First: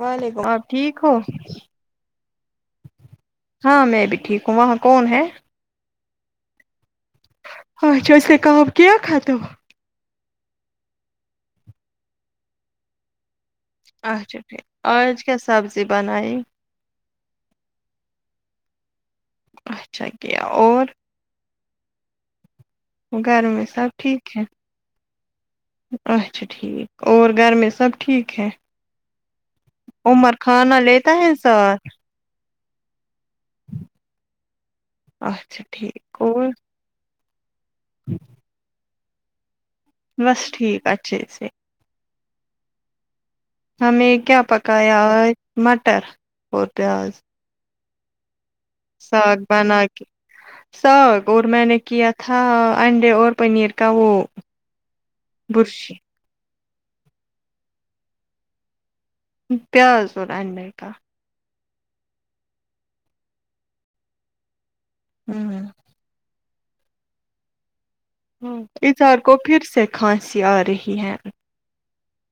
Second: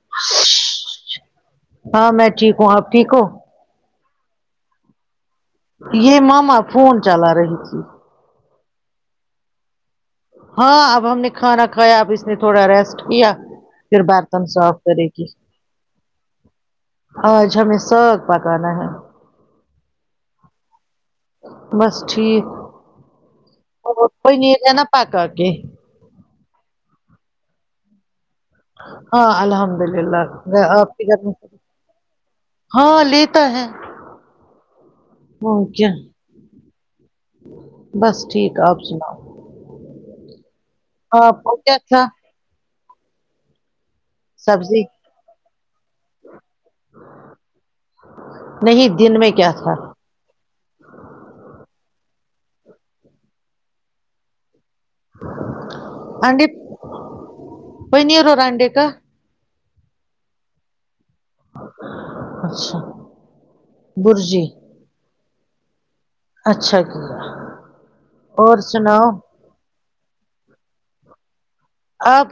وعلیکم آپ ٹھیک ہو ہاں میں ٹھیک ہوں آپ ٹھیک ہو ہاں میں بھی ٹھیک ہوں وہاں کون ہے یہ ماما فون چلا رہی تھی اچھا ا س سے کب کھاتے ہو ہاں اب ہم نے کھانا کھایا اب اس نے تھوڑا ریسٹ کیا پھر برتن اچھاٹھیک صاف اور کرے اج گی کی سبزی بنائیے آج ہمیں سگ پکانا ہے اچھا کیا اور بس ٹھیک گھر میں سب کوئی ٹھیک ہے ن جانا پک آ کے اچھا ٹھیک اور گھر میں سب ٹھیک ہے ہے ہاں الحمد للہ ا ا فک لیتا ہے ساتھ ہاں لیتا ہے اچھا اور کیا ٹھیک اور بس ٹھیک ہے آپ سناؤ بس ٹھیک اچھے سےے ا اچھا ہمیں کیا سبزی پکایا ہے مٹر اور پیاز نہیں دن میں ساگ کیا بان تھا آ ساگ اور میں نے کیا تھا انڈے اور پنیر کا وہ برشی آڈے پنیر اور آنڈے کا پیاز اور انڈے کا اچھا برجی ہوں ہ اچھا کیا ہ اور سناؤ اظہار کو پھر سے کھانسی آ رہی ہے آب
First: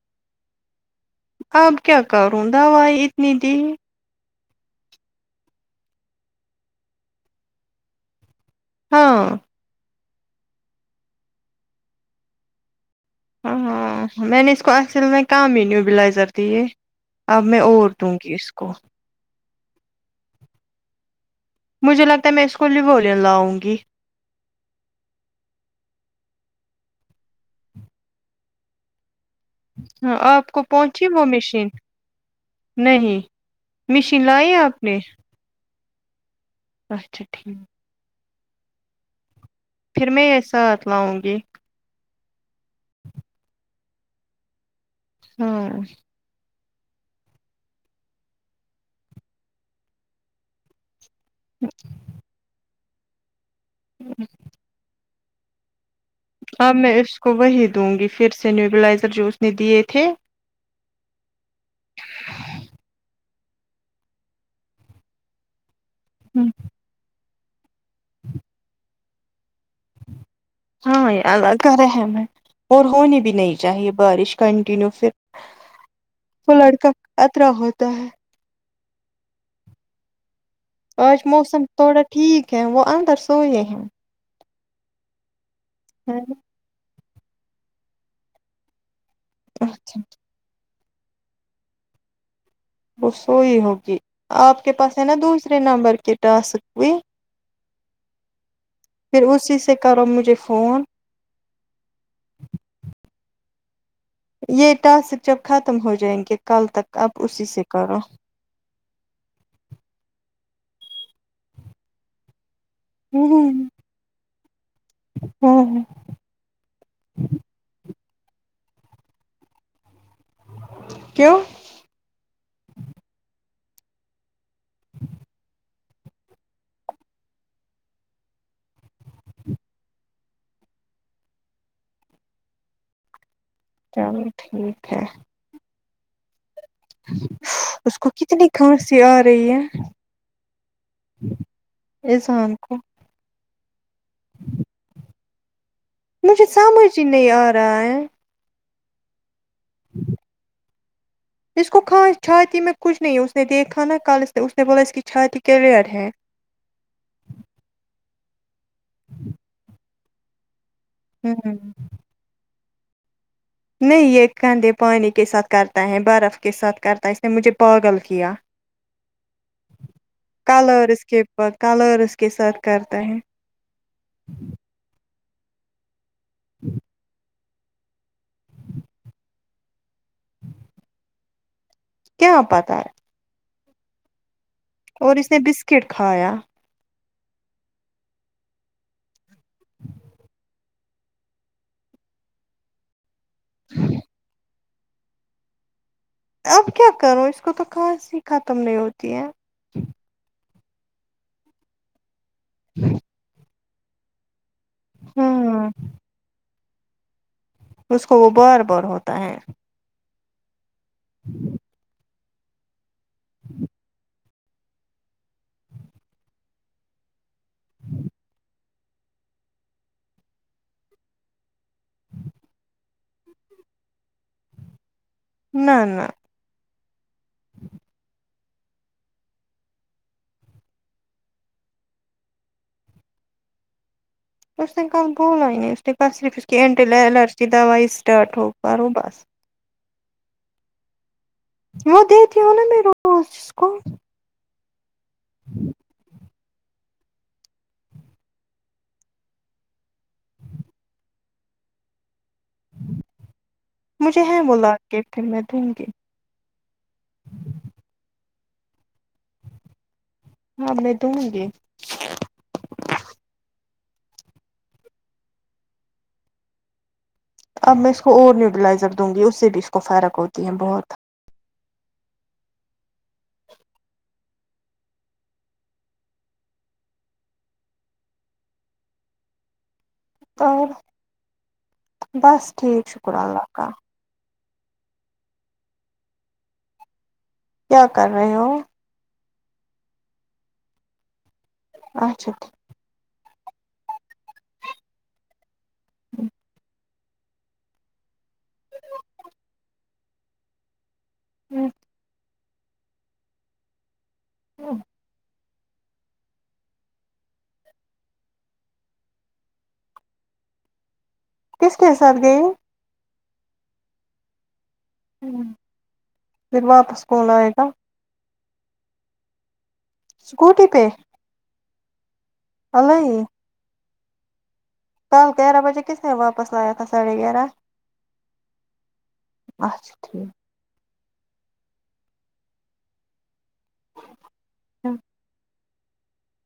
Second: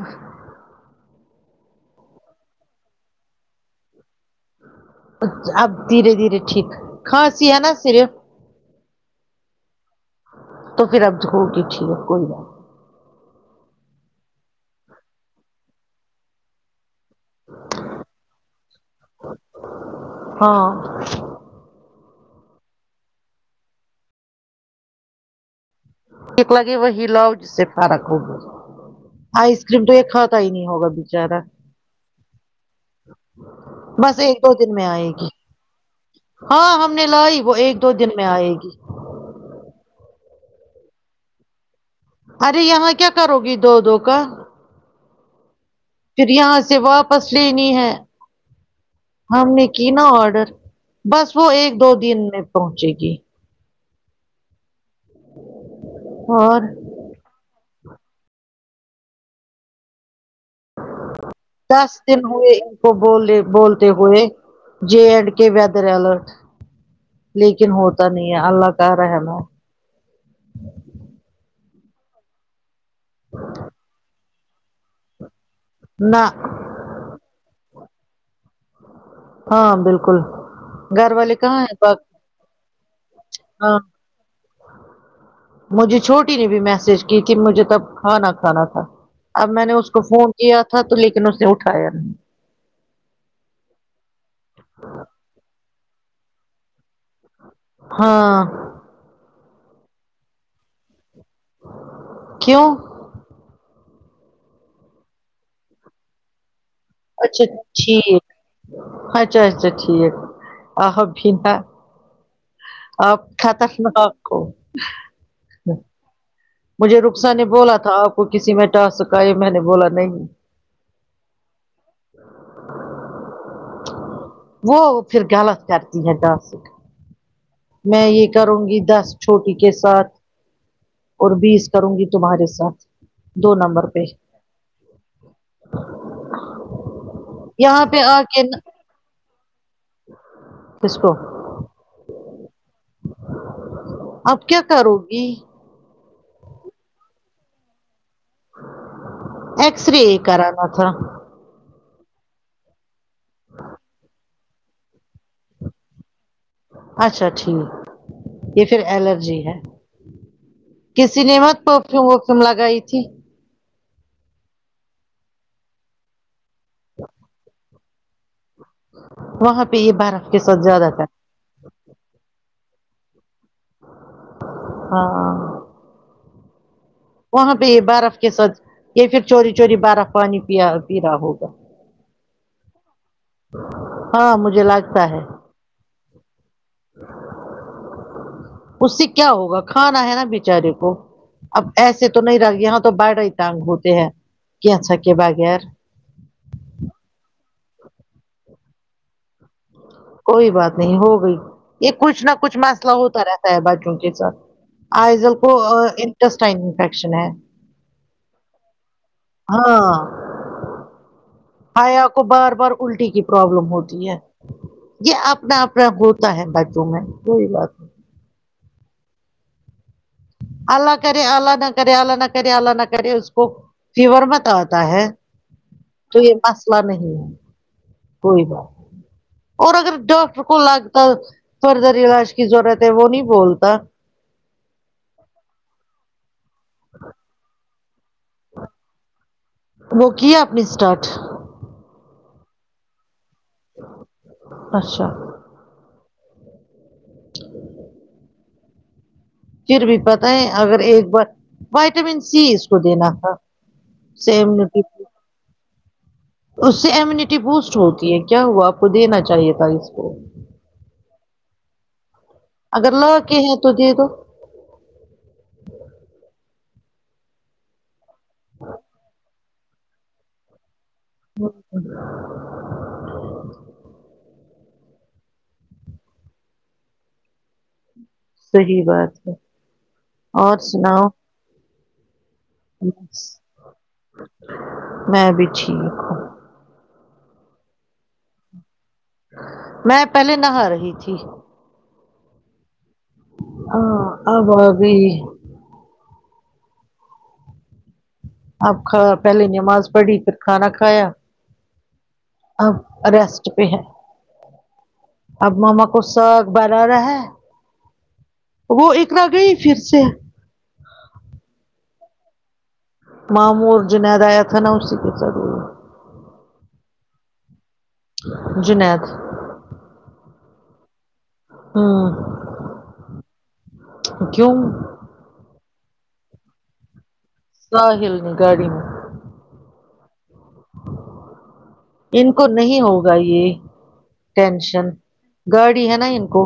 اب کیا کروں دوائی اتنی دی اب دھیرے دھیرے ٹھیک کھنسی ہے نا صرف ہاں تو پھر ابد ہوگی ٹھیک کوئی بات نہی ہاں میں نے اس کو اصل میں کہم ہی نیوبلائزر دی ہے اب میں اور دوں گی اس کو ہاں مجھے لگتا ہے میں اسکول لی بول لاؤں گی ٹھیک لگے وہی لاؤ جس سے فرق ہوگا آئس کریم تو یہ ہاں کھاتا ہی آپ کو نہیں ہوگا پہنچی وہ بچارا مشین نہیں بس مشین ایک دو لائی دن آپ میں نے آئے گی ہاں ہم نے اچھا لائی وہ ٹھیک ایک دو دن میں آئے گی پھر میں یہ ساتھ لاؤں گی ارے یہاں کیا کرو گی دو دو کا ہاں پھر یہاں سے واپس لینی ہے ہم نے کی نا آڈر بس وہ ایک دو دن میں پہنچے گی ہوں اور اب میں اس کو وہی دوں گی پھر سے نیوبلائزر جو اس نے دیے تھے دس دن ہوئے ان کو بولے بولتے ہوئے جے اینڈ کے ودرل ہوں لیکن ہوتا نہیں ہے اللہ کا رحم ہے ہاں یہ اللہ کا رحم ہے اور ہونی بھی نہیں چاہیے بارش کنٹینیو پھر نہ وہ لڑکا اطرا ہوتا ہے ہاں بالکل گھر آج والے کہاں موسم ہیں پاک تھوڑا ٹھیک ہے وہ اندر سوئے ہاں ہیںیں مجھے چھوٹی نے بھی میسج کی کہ مجھے تب کھانا کھانا تھا اب میں نے اس کو اچھا فون کیا تھا تو لیکن اس نے اٹھایا نہیں وہ سوئی ہوگی آپ کے پاس ہے نا دوسرے نمبر کے ٹاسک بھیئی ہاں پھر اسی سے کرو مجھے فون کیوں یہ ٹاسک جب ختم ہو جائیں گے کل تک اپ اسی اچھا سے کرو ٹھیک اچھا اچھا ٹھیک آپ بھی نہ آپ ہوں ٹھیک نہ آپ کو مجھے رخسا نے بولا تھا آپ کو کسی میں ٹاسک ہے میں نے بولا نہیں کیو وہ پھر غلط کرتی ہے ٹاسک میں یہ کروں گی دس چھوٹی کے ساتھ اور بیس کروں گی تمہارے ساتھ دو نمبر پہ چلو ٹھیک ہے [unintelligible] یہاں اس پہ کو آ کے کتنی کھانسی آ رہی ہے کس کو اذہان کو اب کیا کرو گی مجھے سمجھ ہی نہیں آرہا ہے ایکس رے کرانا تھا اس کو کھان چھاتی میں کچھ نہیں ہے اس نے دیکھا نا کل اس نے اس نے بولا اس کی چھاتی کلیئر ہے اچھا ٹھیک یہ پھر الرجی ہے کسی نے ہوں بت پرفیوم ورفیوم لگائی تھی نہیں یہ کندھے پانی کے ساتھ کرتا ہے برف کے ساتھ کرتا ہے اس نے مجھے پاگل کیا وہاں پہ یہ بارک کے ساتھ زیادہ ت کالر اس کے ساتھ کرتا ہے ہاں [inaudible] وہاں پے یے برف کے ساتھ یے پھر چوری چوری برف پانی پیا پی رہا ہوگا کیا پتا ہے ہاں مجھے لگ اور اس نے بسکٹ کھایا اس سے کیا ہوگا کھانا ہے نا بچارے کو اب ایسے تو نہیں ر یہاں تو بڑ ہی تانگ ہوتے ہیں کیچا کے بغیر اب کیا کروں اس کو تو خاص ہی ختم نہیں ہوتی ہے کوئی بات نہیں ہو گئی یہ کچھ نہ کچھ مسئلہ ہوتا رہتا ہے بچوں کے ساتھ آئزل کو ہوں انٹسٹائن انفیکشن ہے اس کو وہ بار بار ہوتا ہے ہاں ہیا کو بار بار الٹی کی پرابلم ہوتی ہے یے اپنا اپنا ہوتا ہے بچوں میں کوئی بات نہیں اللہ کرے اللہ نہ کرے اللہ نہ کرے اللہ نہ کرے اس کو فیور مت آتا ہے نہ نہ پھر مسلا نہیں ہے کوئی بات نہیں اور اگر ڈاکٹر کو لگتا فردر علاج کی ضرورت ہے وہ نہیں بولتا اس نے کل بولا ہی نہیں اس نے کہا صرف اس کی اینٹی الرجی دوائی اسٹارٹ ہو کروں بس وہ کی اپنے اسٹارٹ وہ دیتی ہو نا میرا اس کو اچھا پھر بھی پتہ ہے اگر ایک بار وائٹامن سی اس کو دینا تھا مجھے ہے سییم وہ لا ریپیٹ کے پھر میں دوں گی اس سے امیونٹی بوسٹ ہوتی ہے کیا ہوا آپ کو دینا چاہیے تھا اس کو ہاں میں دوں گی اگر لاکے ہے تو دے دو اب میں اس کو اور نیوٹلائزر دوں گی اس سے بھی اس کو فرق ہوتی ہے بہت [inaudible] [unintelligible] صحیح بات ہے اور بس ٹھیک شکر اللہ کا میں بھی ٹھیک ہوں کیا کر رہے ہو میں پہلے نہا رہی تھی اچھا ٹھیک ہاں اب ابھی اب کھا پہلے نماز پڑھی پھر کھانا کھایا امم اب ریسٹ پے ہے امم اب ماما کو ساگ بر رہا ہے وہ اقرا گئی پھر سے کس کے ساتھ گںی ہے مامو اور جنیدآیا تھا نا اسی کےساتھ گںی ہے پھر واپس کون لائے گا جنید اسکوٹی پہ امم اللائی کیوں کل گیارہ بجے کس نے واپس لایا تھا ساڑھے گیارہ ساحل نے گاڑی میں اچھا ٹھیک ان کو نہیں ہوگا یے ٹینشن گاڑی ہے نہ ان کو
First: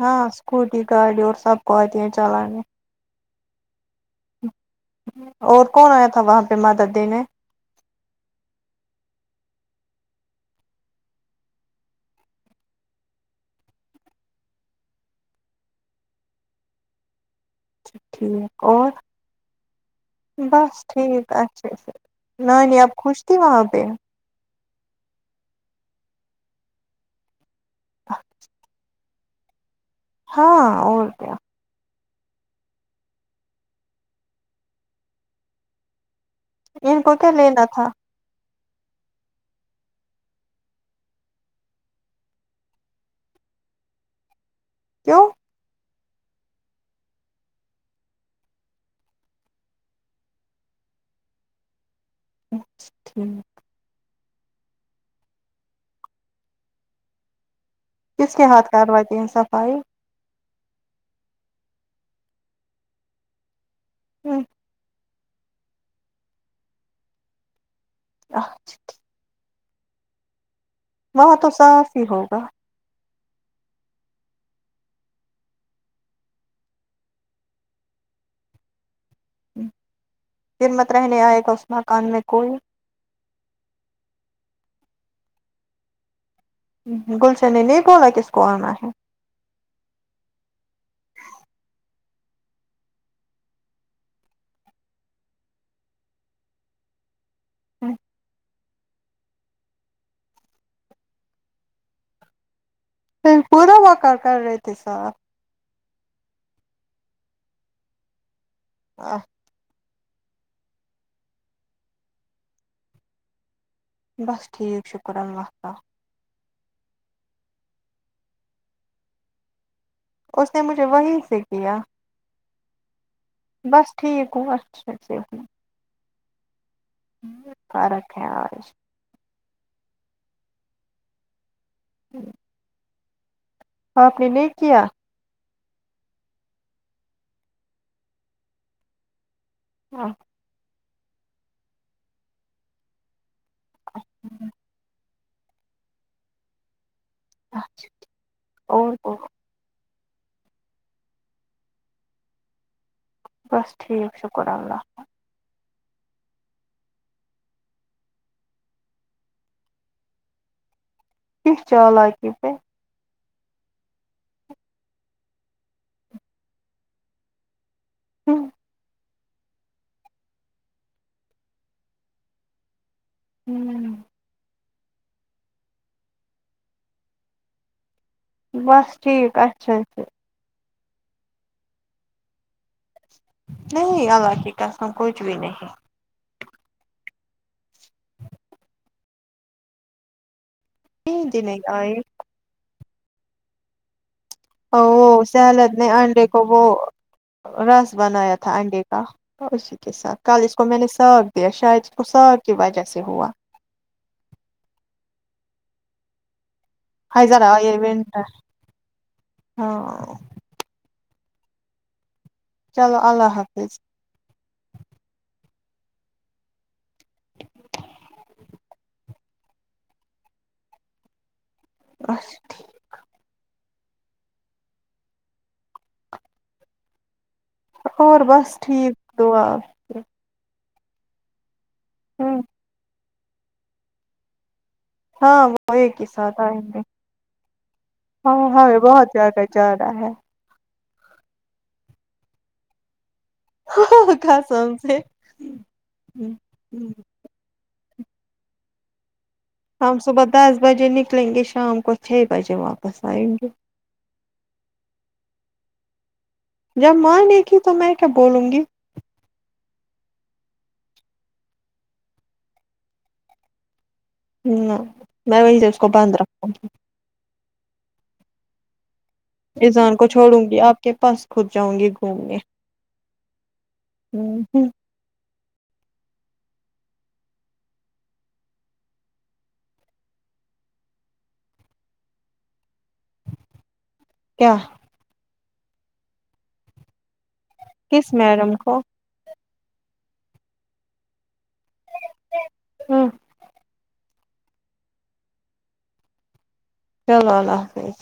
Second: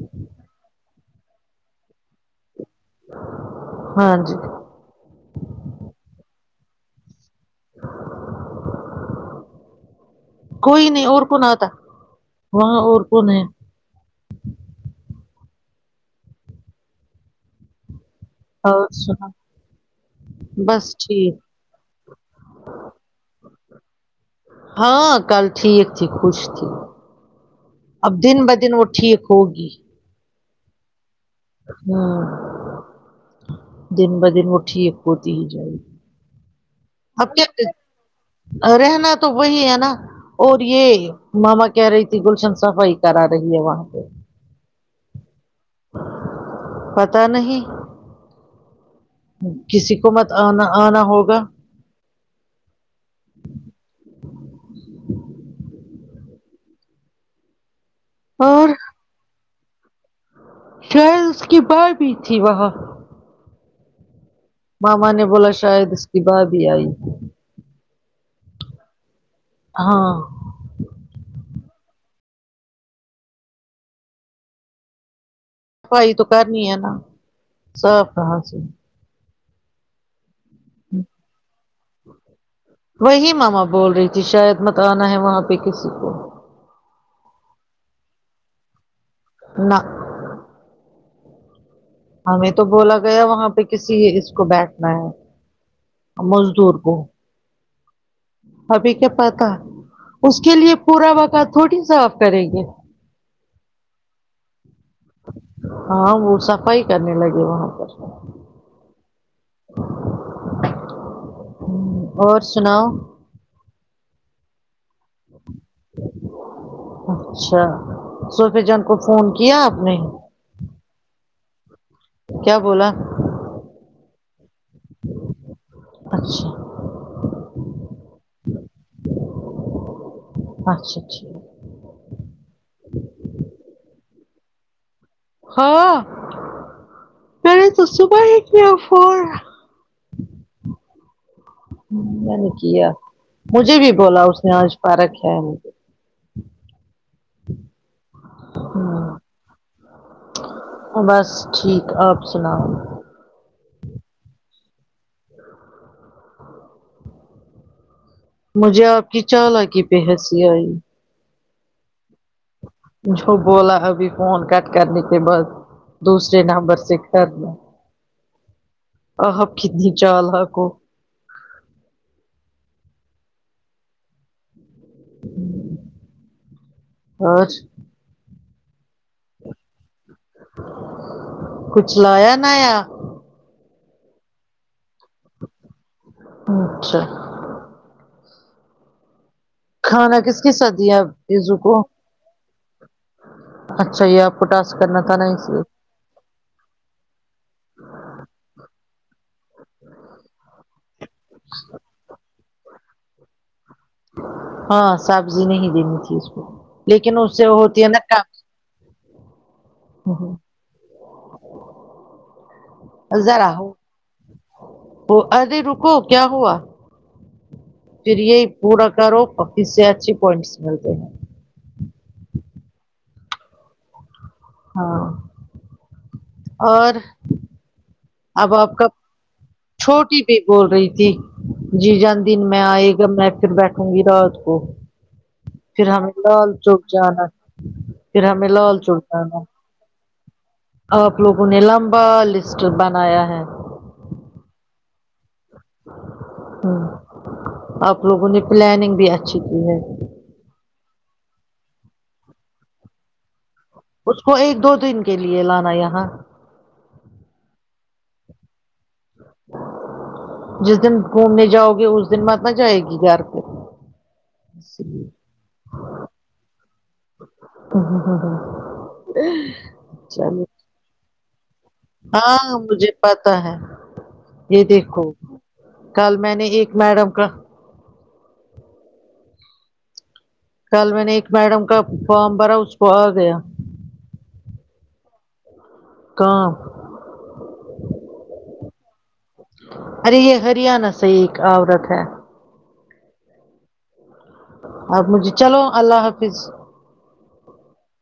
ہاں اسکوٹی گاڑی اور سب کو آتی ہیں چلانے ہاں جی اور کون آیا تھا وہاں پے مدد دینے کوئی نہیں اور کون آتا وہاں اور کون ہے اچھا ٹھیک اور بس ٹھیک اچھا نہنیہ خوش تھی وہاں پہ ہاں کل ٹھیک تھی خوش تھی اب دن بہ دن وہ ٹھیک ہوگی ہاں اور ہوں دن بہ دن وہ ٹھیک ہوتی ہی جارہی ان کو اب کیا لینا تھا کیا رہنا تو وہی ہے نا اور یہ ماما کہہ رہی تھی گلشن صفائی کرا رہی ہے وہاں پہ کیوں پتہ نہیں کسی کو مت آنا آنا ہوگا اچا ٹھیک کس کی حات اور کرواتے ہےصفائیی شاید اس کی ماں بھی تھی وہاں امم ماما نے بولا شاید اس کی بات ہی آئی اچھا ہاں وہاں تو صاف ہی ہوگا صفائی تو کرنی ہے نا صاف کہا سے پھرمت رہنے آئے گا اس مکان میں کوئی وہی ماما بول رہی تھی شاید مت آنا ہے وہاں پہ کسی کو گلشن نے نہیں بولا کس کو آنا ہے نہ ہمیں تو بولا گیا وہاں پہ کسی اس کو بیٹھنا ہے مزدور کو ہوں ابھی کیا پا اس کے لیے پورا وقع تھوڑی صاف کریں گے پ پورا وہا کا کر رہی تھی سر ہاں وہ صفائی کرنے لگے وہاں پر ا اور سناؤ بس ٹھیک شکر اللہ تعالی اچھا سوفی جان کو فون کیا آپ نے اس نے مجھے وہیں سے کیا کیا بولا بس ٹھیک وہ اچھایف اچھا ہ فارا ہےج اچھا اچھا جی آپ نے نہیں کیا ہاں میں نے تو صبح ہی کیا فون ہاں میں نے کیا مجھے بھی بولا اس نے آج پا رکھ ہے ہے اچھا ہ بس ٹھیک آپ سناؤ بس ٹھیک شکر اللہ ہ مجھے آپ کی چال کی پہ ہنسی آئی چالان پ جو بولا ابھی فون کٹ کرنے کے بعد دوسرے نمبر سے کر ل ہوں آحب کتنی چال ح کو ہوں ہاں بس ٹھیک اچھا اچھا کچھ لایا نہ آیا نہیں اللہ کی قسم کچھ بھی نہیں اچھا کھانا کس ک س دیاپ نیند ہی زو نہیں کو آئی اچھا یہ آپ کو ا ٹاسک کرنا وہ تھا نا اس لیے سہلد نے انڈے کو وہ رس بنایا تھا انڈے کا اسی کے ساتھ کل اس کو میں نے شاید اس کی وجہ سے ہوا ہاں سبزی نہیں دینی تھی اس کو لیکن ہے اس سے ذرا وہ یہ ہوتی ہے نا کام ونٹر ہاں چلو ہ اللہ جرا ہو حافظ وہ ارے رکو کیا ہوا پھر یہ پورا کرو پی سے اچھے پوائنٹس ملتے ہیں اس ہاں اور اور بس اب آپ کا ٹھیک دعا چھوٹی بی بول رہی تھی جی جان دن میں آئ تو میں پھر بیٹھوں گی رات کو ہاں وہ پھر ایک ہی ہمیں ساتھ لال آئیں گے چوک جانا پھر ہمیں لال چوک جانا جا نا ہے آپ لوگوں نے لمبا لسٹ بنایا ہے قسم سے ہوں آپ لوگوں نے پلاننگ بھی اچھی کی ہے ہم صبح دس بجے نکلیں گے شام کو چھ بجے واپس آئیں گے اس کو ایک دو دن کے لیے لانا یہاں جب ماں نہیں کی تو میں کیا بولوں گی جس دن گھومنے جاؤ گے اس دن مت نہ جائے گی گھر کو نہ میں وہیں سے اس کو بند رکھوں گی اوں ہوں ہوں ہوں اذان کو چھوڑوں گی آپ کے پاس خود جاؤں گی گھومنے ہاں مجھے پتا ہے یہ دیکھو کل میں نے ایک میڈم کا کل میں نے ایک میڈم کا فارم بھرا اس کو آ گیا کیا کام کس میڈم کو ارے یہ ہریانہ سے ہی ایک عورت ہے ہوں آپ مجھے چلو اللہ حافظ چلو اللہ حافظ